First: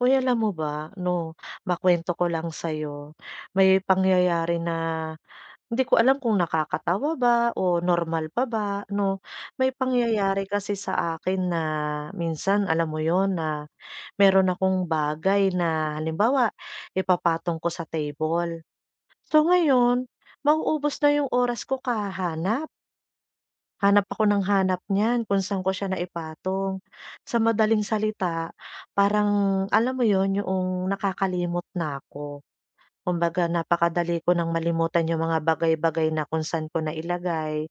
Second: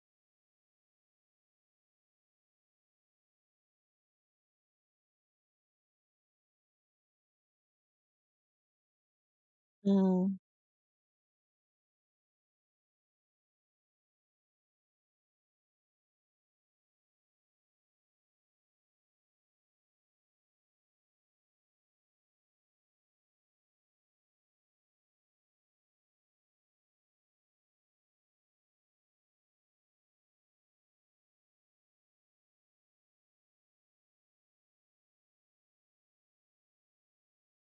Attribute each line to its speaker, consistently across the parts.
Speaker 1: Oy, alam mo ba, 'no, makwento ko lang sa'yo, may pangyayari na hindi ko alam kung nakakatawa ba o normal pa ba, 'no. May
Speaker 2: Hmm.
Speaker 1: pangyayari kasi sa akin na minsan, alam mo 'yon, na meron akong bagay na halimbawa, ipapatong ko sa table. So ngayon, mauubos na yung oras ko kahahanap. Hanap ako nang hanap niyan, kung saan ko siya naipatong. Sa madaling salita, parang alam mo 'yon, 'yoong nakakalimot na 'ko. Kumbaga napakadali ko nang malimutan 'yong mga bagay-bagay na kung saan ko nailagay.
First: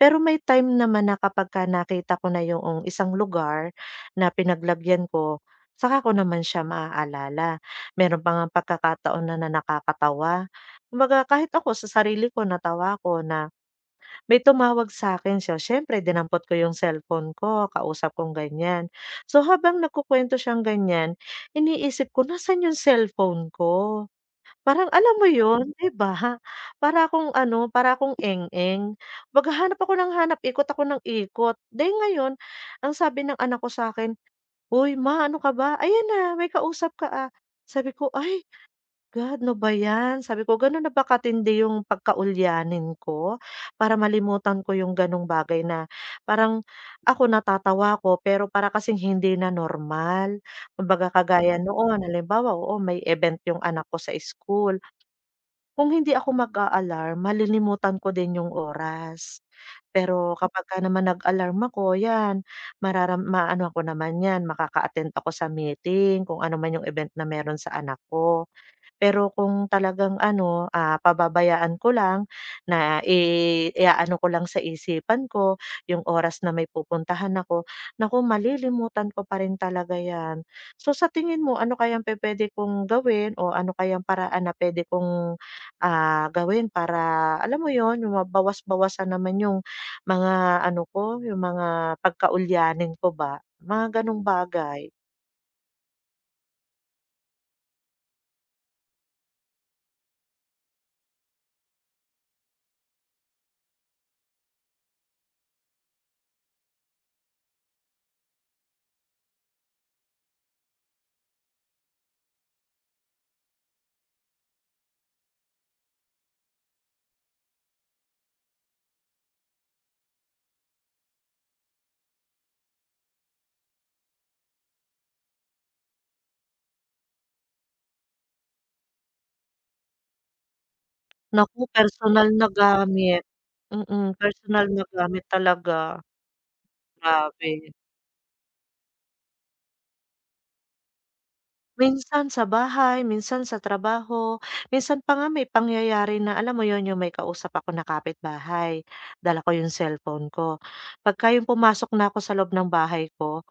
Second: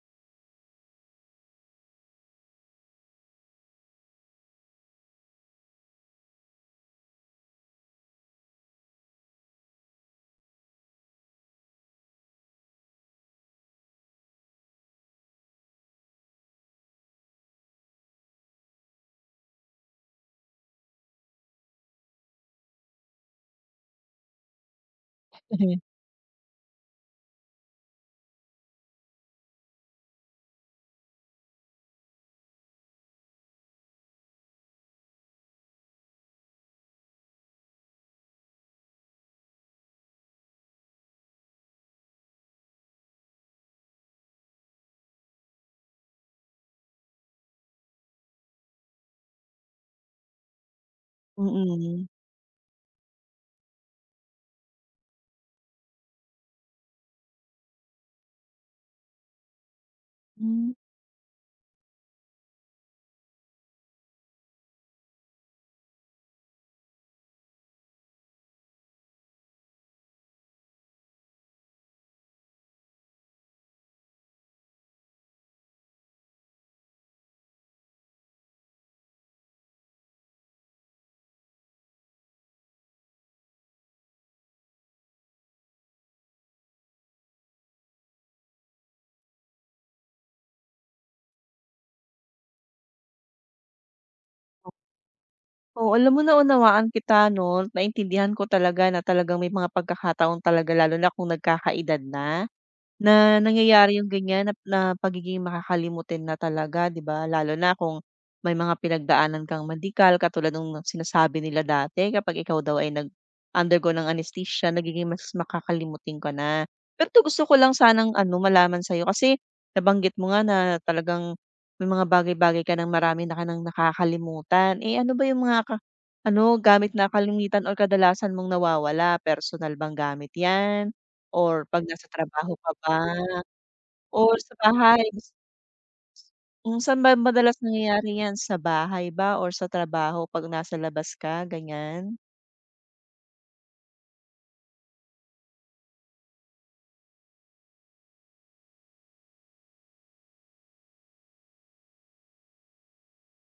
Speaker 1: Pero may time naman na kapagka nakita ko na 'yoong isang lugar na pinaglagyan ko, 'tsaka ko naman siya maaalala. Mayro'n pa ngang pagkakataon na na nakakatawa. Kumbaga kahit ako sa sarili ko natawa ako na may tumawag sa 'kin. So siyempre dinampot ko 'yong cellphone ko, kausap kong ganiyan. So habang nagkukuwento siyang ganiyan, iniisip ko nasaan 'yong cellphone ko? Parang alam mo 'yon,
Speaker 2: Mhm.
Speaker 1: 'di ba? Para akong ano, para akong eng-eng, maghahanap ako nang hanap, ikot ako nang ikot. Dahil ngayon, ang sabi ng anak ko sa 'kin, "Uy, Ma, ano ka ba? Ayan na, may kausap ka, ah." Sabi ko, "Ay, God, 'no ba 'yan?" Sabi ko, "Gano'n na ba kating hindi 'yong pagkaulianin ko para malimutan ko 'yong gano'ng bagay na parang ako natatawa ko, pero para kasing hindi na normal." Kumbaga, kagaya
Speaker 2: Mm.
Speaker 1: noon, halimbawa, oo, may event 'yong anak ko sa school. Kung hindi ako mag-a-alarm, malilimutan ko din 'yong oras. Pero
Speaker 2: Hmm.
Speaker 1: kapagka naman nag-alarm ako, 'yan mararam ma-anohan ko naman 'yan, makaka-attend ako sa meeting, kung ano man 'yong event na mayro'n sa anak ko. Pero kung talagang, ano, ah, pababayaan ko lang na i i-aano ko lang sa isipan ko 'yong oras na may pupuntahan ako, naku, malilimutan ko pa rin talaga 'yan. So sa tingin mo, ano kayang pupuwede kong gawin o ano kayang paraan na puwede kong, ah, gawin para alam mo 'yon, 'yong mabawas-bawasan naman 'yong mga ano ko, 'yong mga pagkaulianin ko ba, mga gano'ng
Speaker 2: Ah.
Speaker 1: bagay?
Speaker 2: Oo, alam mo naunawaan kita 'no, naintindihan ko talaga na talagang may mga pagkakataon talaga, lalo na kung nagkaka-edad na. Na nangyayari 'yong ganiyan nap na pagiging makakalimutin na talaga, 'di ba, lalo na kung may mga pinagdaanan kang medical katulad no'ng sinasabi nila dati kapag ikaw daw ay nag undergo ng anestesya, nagiging mas makakalimutin ka na. Pero 'to gusto ko lang sanang, ano, malaman sa 'yo kasi nabanggit mo nga na talagang may mga bagay-bagay ka nang marami na ka nang nakakalimutan, eh, ano ba 'yong mga ka ano, gamit na kalimitan or kadalasan mong nawawala? Personal bang gamit 'yan?
Speaker 1: Naku,
Speaker 2: Or 'pag nasa
Speaker 1: personal na
Speaker 2: trabaho ka ba?
Speaker 1: gamit. Mm,
Speaker 2: Or sa
Speaker 1: personal na
Speaker 2: bahay?
Speaker 1: gamit talaga.
Speaker 2: Hmm, saan ba madalas
Speaker 1: Grabe.
Speaker 2: nangyayari 'yan? Sa bahay ba or sa trabaho 'pag nasa labas ka, ganiyan?
Speaker 1: Minsan sa bahay, minsan sa trabaho, minsan pa nga may pangyayari na alam mo 'yon, 'yong may kausap ako na kapitbahay, dala ko 'yong cellphone ko. 'Pagka 'yong pumasok na ako sa loob ng bahay ko,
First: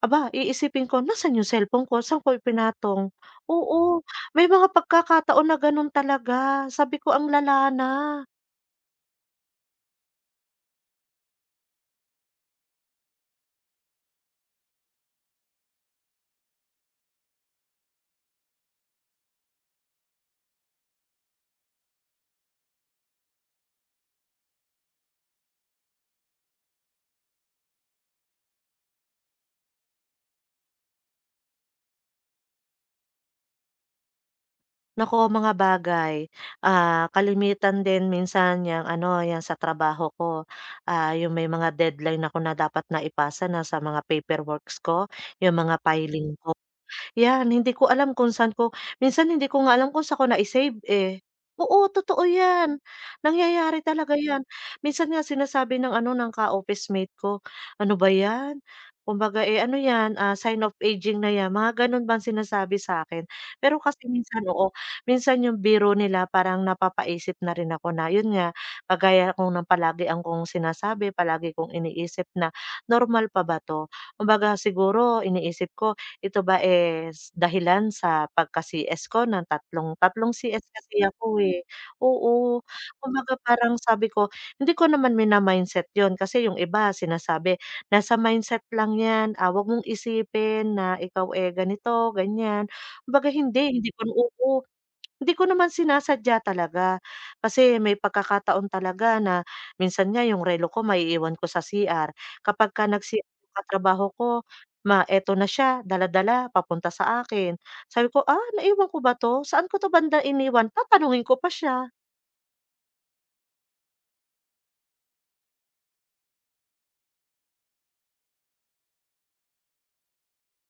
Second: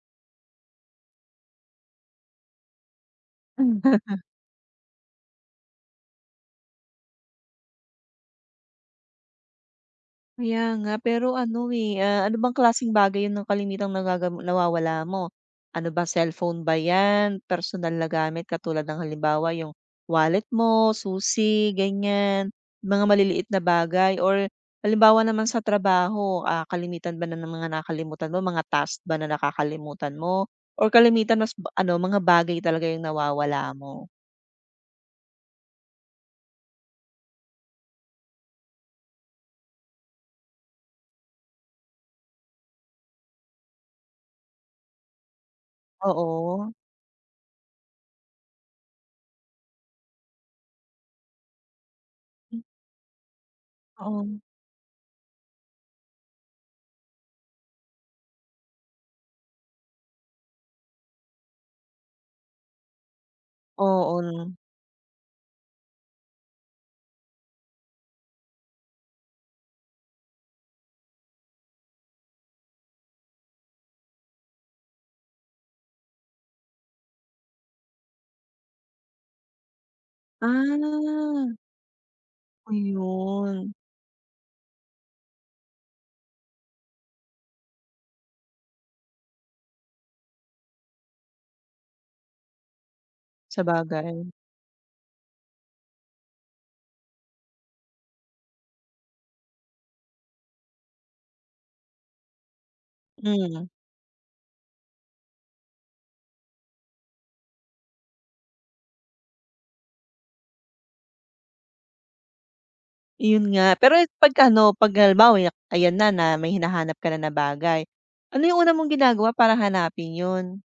Speaker 1: aba, iisipin ko, "Nasaan 'yong cellphone ko, saan ko ipinatong?"
Speaker 2: Hmm.
Speaker 1: Oo, may mga pagkakataon na ganun talaga, sabi ko, "Ang lala na."
Speaker 2: Kaya nga, pero ano, eh, ah, ano bang klaseng bagay 'yong na kalimitang nagagam nawawala mo? Ano ba, cellphone ba 'yan? Personal na gamit katulad ng, halimbawa 'yong wallet mo, susi, ganiyan? Mga maliliit na bagay or halimbawa naman sa trabaho, ah, kalamitan ba na ng mga nakakalimutan mo, mga task ba na nakakalimutan mo? Or kalimitan mas b ano, mga bagay talaga 'yong nawawala mo?
Speaker 1: Naku, mga bagay. Ah, kalimitan din minsan 'yang, ano, 'yang sa trabaho ko, ah, 'yong may mga deadline ako na dapat na ipasa na, sa mga paperworks ko, 'yong mga filing ko.
Speaker 2: Oo.
Speaker 1: 'Yan, hindi ko alam kung saan ko minsan hindi ko nga alam kung saan ko nai-save, eh. Oo, totoo
Speaker 2: Hmm.
Speaker 1: 'yan. Nangyayari talaga
Speaker 2: Oo.
Speaker 1: 'yan. Minsan nga sinasabi ng, ano, ng ka-officemate ko, "ano ba 'yan? Kumbaga, eh, ano 'yan, ah, sign of aging na 'yan," mga gano'n bang sinasabi sa 'kin. Pero kasi minsan
Speaker 2: Oo.
Speaker 1: oo, minsan 'yong biro nila parang napapaisip na rin ako na 'yon nga, kagaya kong no'ng napalagi akong sinasabi, palagi kong iniisip na normal pa ba 'to? Kumbaga, siguro iniisip ko, ito ba is dahilan sa pagka-CS ko ng tatlong tatlong CS kasi ako,
Speaker 2: Ah.
Speaker 1: eh. Oo, kumbaga parang
Speaker 2: Ayun.
Speaker 1: sabi ko, hindi ko naman mina-mindset 'yon kasi 'yong iba sinasabi, "Nasa mindset lang 'yan. Ah, huwag mong isipin na ikaw, eh, ganito, ganyan." Kumbaga, hindi, hindi ko na
Speaker 2: Sabagay.
Speaker 1: oo. Hindi ko naman sinasadya talaga, kasi may pagkakataon talaga na minsan nga 'yong relo ko maiiwan ko sa CR, kapagka nag-CR 'yong
Speaker 2: Hmm.
Speaker 1: katrabaho ko, ma ito na siya, dala-dala, papunta sa akin. Sabi ko, "Ah, naiwan ko ba 'to? Saan ko 'to banda iniwan?" Tatanungin ko pa siya.
Speaker 2: 'Yun nga, pero et 'pag ano, 'pag halimbawa, ya ayan na na may hinahanap ka na bagay. Ano yung una mong ginagawa para hanapin 'yun?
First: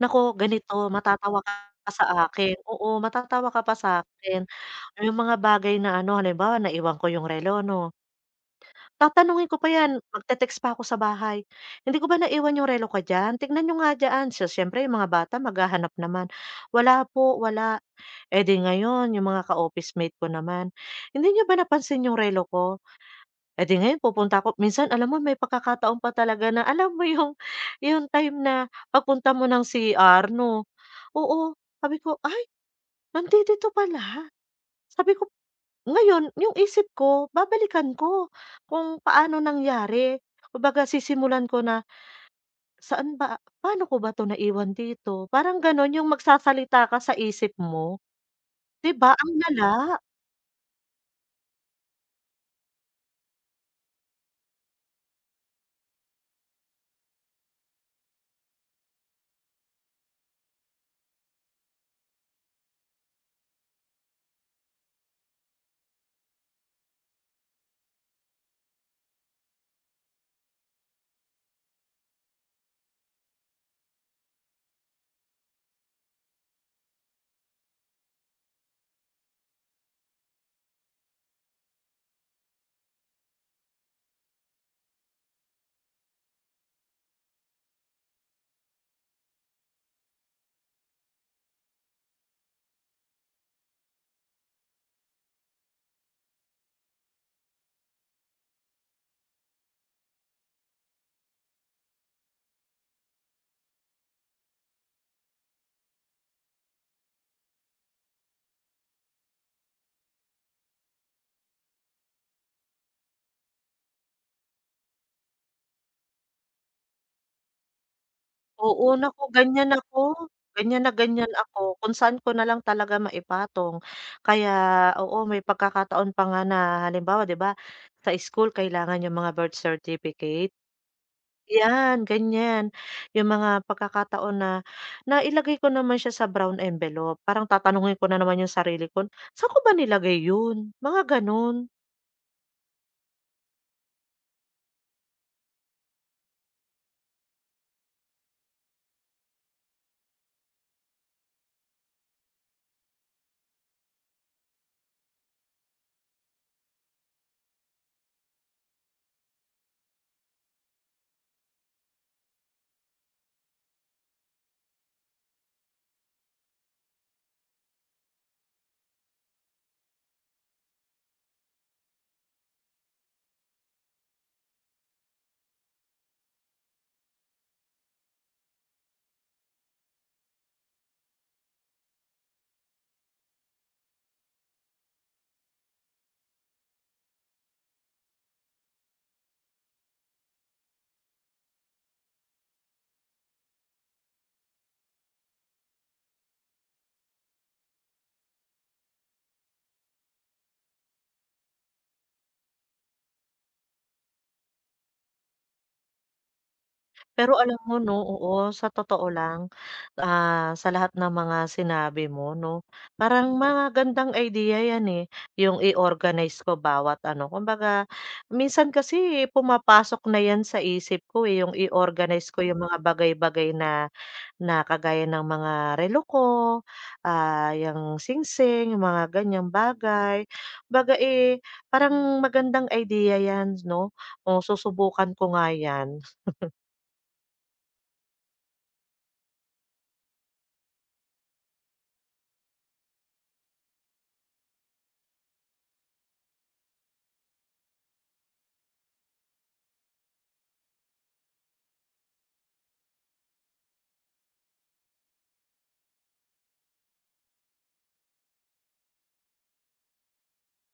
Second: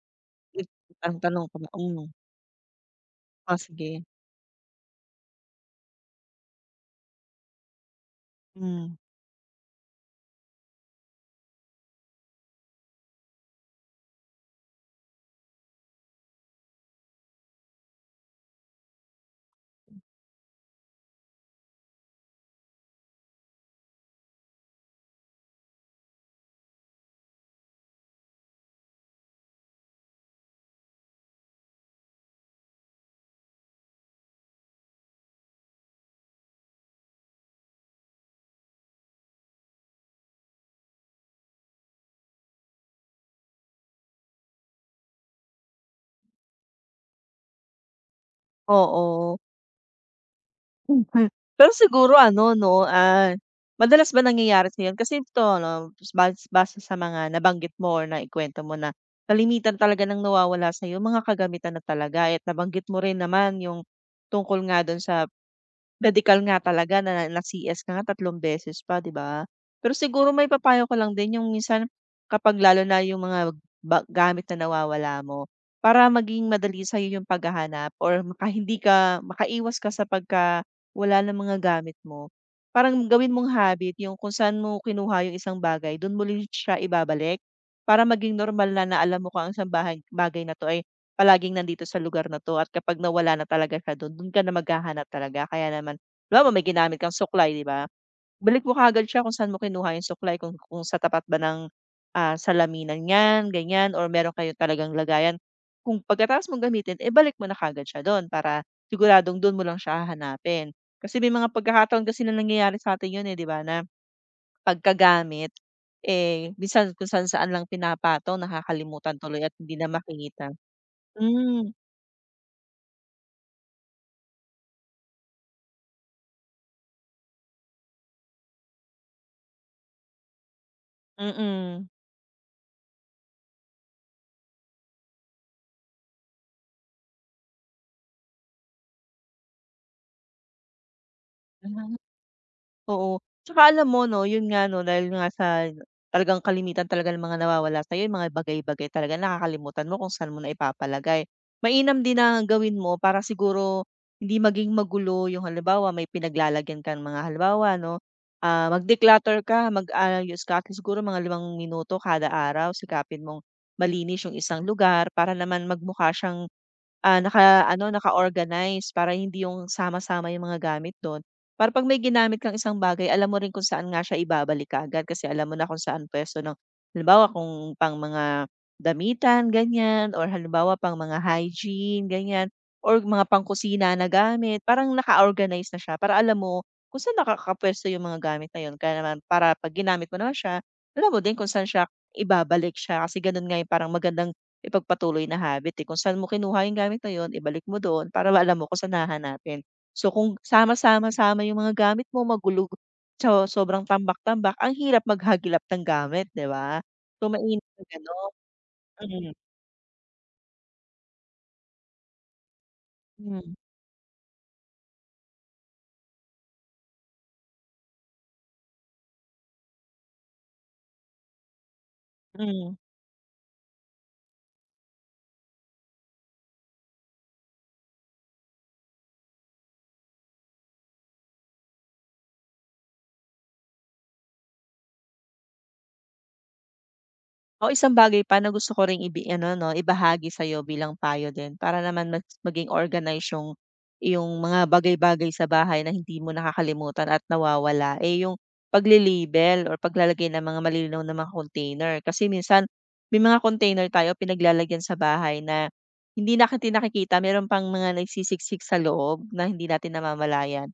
Speaker 1: Naku,
Speaker 2: Dib
Speaker 1: ganito
Speaker 2: ang
Speaker 1: matatawa
Speaker 2: tanong
Speaker 1: ka
Speaker 2: ko
Speaker 1: pa sa
Speaker 2: noon.
Speaker 1: akin, oo matatawa
Speaker 2: Oh,
Speaker 1: ka pa sa
Speaker 2: sige.
Speaker 1: akin. Yung mga bagay na ano halimbawa naiwan ko yung relo 'no?
Speaker 2: Hmm.
Speaker 1: Tatanungin ko pa yan, magte-text pa ako sa bahay. "Hindi ko ba naiwan yung relo ko diyan? Tignan niyo nga diyan." So siyempre yung mga bata maghahanap naman. "Wala po, wala." Eh, 'di ngayon yung mga ka-officemate ko naman, "Hindi niyo ba napansin yung relo ko?" Eh, 'di ngayon pupunta ko minsan alam mo may pagkakataong pa talaga na alam mo yung, yung time na pagpunta mo ng CR no? Oo, sabi ko, "Ay, nandidito pala." Sabi ko. Ngayon, yung isip ko babalikan ko kung paano nangyari kumbaga sisimulan ko na. "Saan ba paano ko ba 'to naiwan dito?" Parang gano'n 'yong magsasalita ka sa isip mo. 'Di ba, ang
Speaker 2: Oo.
Speaker 1: lala?
Speaker 2: [unintelligible] pero siguro ano 'no ah, madalas ba nangyayari sa'yo 'yun? Kasi ito 'no, bas base sa mga nabanggit mo or naikuwento mo na kalimitan talaga ng nawawala sa'yo, mga kagamitan na talaga at nabanggit mo rin naman yung tungkol nga do'n sa, medikal nga talaga na na CS ka nga 3 beses pa 'di ba? Pero siguro maipapayo ko lang din yung minsan, kapag lalo na yung mga ba gamit na nawawala mo. Para maging madali sa'yo yung paghahanap or maka hindi ka, makaiwas ka sa pagka wala ng mga gamit mo. Parang gawin mong habit yung kung saan mo kinuha yung isang bagay, do'n mo rin siya ibabalik. Para maging normal na na alam mo kung ang isang bahay bagay na 'to, eh, palaging nandito sa lugar na 'to at kapag nawala na talaga siya do'n, do'n ka na maghahanap talaga. Kaya naman, halibawa may ginamit kang suklay, 'di ba? Balik mo kaagad siya kung saan mo kinuha yung suklay kung, kung sa tapat ba ng, ah, salaminan yan ganyan or mayro'n kayong talagang lagayan. Kung pagkatapos mong gamitin, eh, balik mo na kaagad siya do'n para siguradong do'n mo lang siya hahanapin. Kasi may mga pagkakataon kasi nalangyayari sa atin 'yun, eh, 'di ba, na pagkagamit, eh, minsan kung saan-saan lang pinapatong
Speaker 1: Oo,
Speaker 2: nakakalimutan
Speaker 1: naku
Speaker 2: tuloy at
Speaker 1: gan'yan
Speaker 2: hindi na
Speaker 1: ako,
Speaker 2: makita.
Speaker 1: gan'yan na gan'yan ako.
Speaker 2: Hmm.
Speaker 1: Kung saan ko na lang talaga maipatong, kaya oo may pagkakataon pa nga na halimbawa 'di ba, sa school kailangan yung mga birth certificate.
Speaker 2: Mm.
Speaker 1: 'Yan, gan'yan. 'Yong mga pagkakataon na, nailagay ko naman siya sa brown envelope, parang tatanungin ko na naman 'yong sarili ko, "Saan ko ba nilagay 'yon?" Mga gano'n.
Speaker 2: Oo, at saka alam mo 'no, 'yon nga 'no, dahil nga sa talagang kalimitan talaga ng mga nawawala sa'yo, 'yong mga bagay-bagay talaga nakakalimutan mo kung saan mo naipapalagay. Mainam din na gawin mo para siguro, hindi maging magulo yung halimbawa may pinaglalagyan kang mga halimbawa 'no, ah, mag declutter ka, mag-ayos ka at least siguro mga 5 minuto kada araw, sikapin mong malinis yung isang lugar para naman magmukha siyang, ah, naka-ano, naka-organize para hindi yung sama-sama yung mga gamit do'n. Para 'pag may ginamit kang isang bagay, alam mo rin kung saan nga siya ibabalik kaagad, kasi alam mo na kung saan pwesto 'no. Halimbawa kung pang mga damitan ganyan or halimbawa pang mga hygiene gan'yan or mga pang kusina na gamit parang naka-organize na siya para alam mo, kung saan nakakapwesto yung mga gamit na 'yun. Kaya naman para 'pag ginamit mo na siya alam mo din kung saan siya ibabalik siya kasi gano'n nga, eh, parang magandang ipagpatuloy na habit, eh, kung saan mo kinuha yung gamit na yun ibalik mo doon para alam mo kung saan hahanapin. So kung sama-sama sama yung mga gamit mo magulog so, sobrang tambak-tambak, ang hirap maghagilap ng gamit, 'di ba? So,
Speaker 1: Pero alam
Speaker 2: mainam
Speaker 1: mo
Speaker 2: na
Speaker 1: 'no
Speaker 2: gano'n.
Speaker 1: oo, sa totoo lang, ah, sa lahat ng mga sinabi mo 'no, parang
Speaker 2: Hmm.
Speaker 1: magandang idea 'yan, eh, yung i-organize ko bawat ano, kumbaga minsan kasi, eh, pumapasok na 'yan sa isip ko eh, yung i-organize ko yung
Speaker 2: Hmm.
Speaker 1: mga bagay-bagay na na kagaya ng mga relo ko, ah, yang singsing, yung mga ganyang bagay. 'Baga, eh, parang magandang idea 'yan 'no, oh susubukan ko nga 'yan.
Speaker 2: Oh, isang bagay pa na gusto ko ring ibi ano, 'no, ibahagi sa 'yo bilang payo din para naman mas maging organized 'yong iyong mga bagay-bagay sa bahay na hindi mo nakakalimutan at nawawala, eh, 'yong pagle-label or paglalagay ng mga malilinaw na mga container. Kasi minsan may mga container tayo pinaglalagyan sa bahay na hindi natin nakikita, mayro'n pang mga nagsisisik sa loob na hindi natin namamalayan.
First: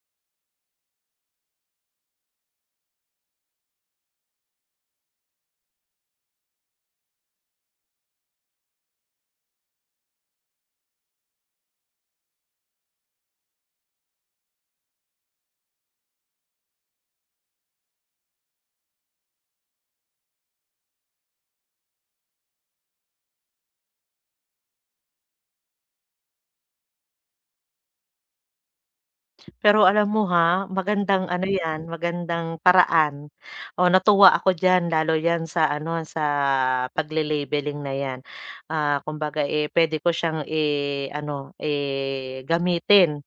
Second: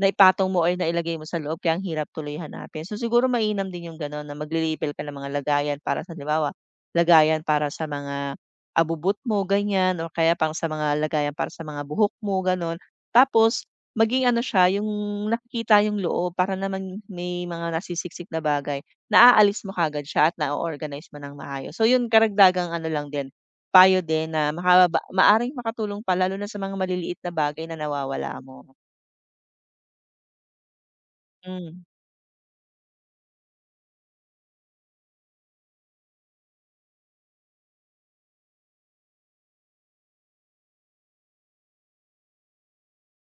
Speaker 2: Naipatong mo or nailagay mo sa loob, kaya ang hirap tuloy hanapin. So siguro mainam din 'yong gano'n na magle-label ka ng mga lagayan para sa halimbawa, lagayan para sa mga abubot mo ganiyan o kaya pang sa mga lagayan para sa mga buhok mo, gano'n. Tapos maging ano siya 'yong nakikita 'yong loob para naman may mga nasisiksik na bagay, naaalis mo kaagad siya at na-o-organize mo ng maayos. So 'yon karagdagang ano lang din, payo din na makababa maaring makatulong pa lalo na sa mga maliliit na bagay na nawawala mo.
Speaker 1: Pero alam mo, ha, magandang ano
Speaker 2: Hmm.
Speaker 1: 'yan, magandang paraan. Oh, natuwa ako diyan lalo 'yan sa ano, sa pagle-labeling na 'yan. Ah, kumbaga, eh, pwede ko siyang, eh, ano, eh, gamitin.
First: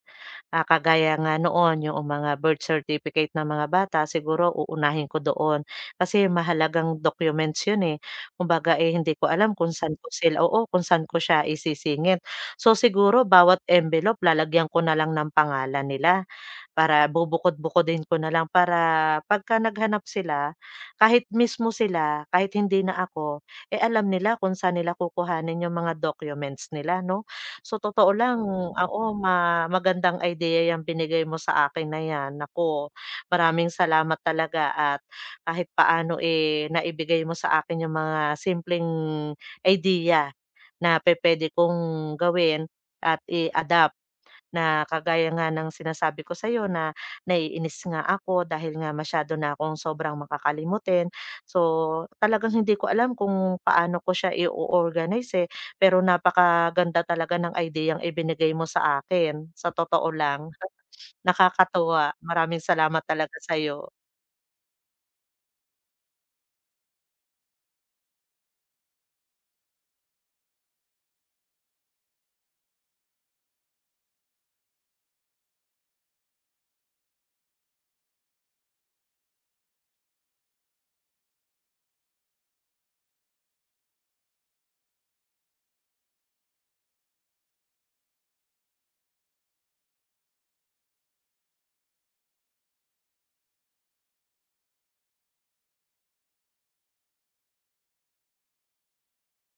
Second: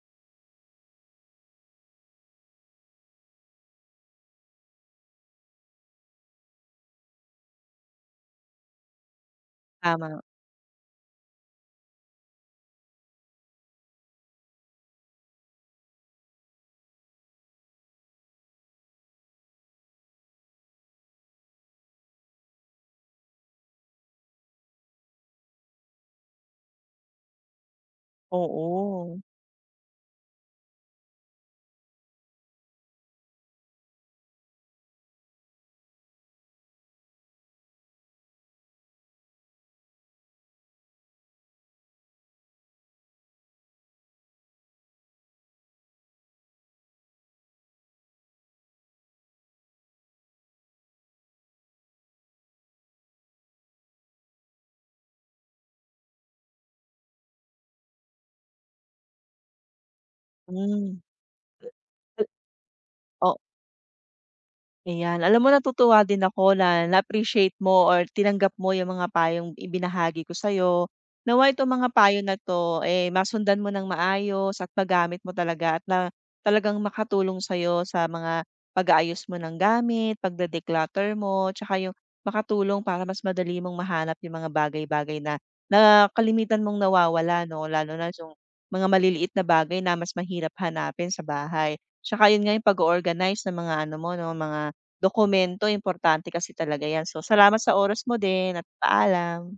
Speaker 1: Ah, kagaya nga noon, 'yoong mga birth certificate ng mga bata, siguro uunahin ko doon. Kasi mahalagang documents 'yon, eh. Kumbaga, eh, hindi ko alam kung saan ko
Speaker 2: Tama.
Speaker 1: sila oo, kung saan ko siya isisingit. So, siguro bawat envelope lalagyan ko na lang ng pangalan nila para bubukod-bukodin ko na lang para 'pagka naghahanap sila, kahit mismong sila, kahit hindi na ako, eh, alam nila kung saan nila kukuhanin 'yong mga documents nila, 'no? Sa totoo lang, oo,
Speaker 2: Oo.
Speaker 1: ma magandang idea 'yang binigay mo sa akin na 'yan. Naku, maraming salamat talaga at kahit paano, eh, naibigay mo sa akin 'yong mga simpleng idea na pupuwede kong gawin at i-adapt. Na kagaya nga ng sinasabi ko sa'yo na naiinis nga ako dahil nga masyado na akong sobrang makakalimutin. So talagang hindi ko alam kung paano ko siya i-o-organize, eh, pero napakaganda talaga ng ideyang ibinigay mo sa akin. Sa totoo lang,
Speaker 2: Hmm.
Speaker 1: nakakatuwa. Maraming salamat talaga
Speaker 2: O
Speaker 1: sa'yo.
Speaker 2: Ayan, alam mo natutuwa din ako na na-appreciate mo or tinanggap mo 'yong mga payong ibinahagi ko sa 'yo. Nawa'y itong mga payo na 'to, eh, masundan mo ng maayos at magamit mo talaga at na talagang makatulong sa'yo sa mga pag-aayos mo ng gamit, pagde-declutter mo, tsaka 'yong makatulong para mas madali mong mahanap 'yong mga bagay-bagay na na kalimitan mong nawawala, 'no? Lalo na 'yong mga maliliit na bagay na mas mahirap hanapin sa bahay. 'Tsaka 'yun nga 'yong pag-o-organize ng mga ano mo, 'no, mga dokumento, importante kasi talaga yan. So salamat sa oras mo din at paalam.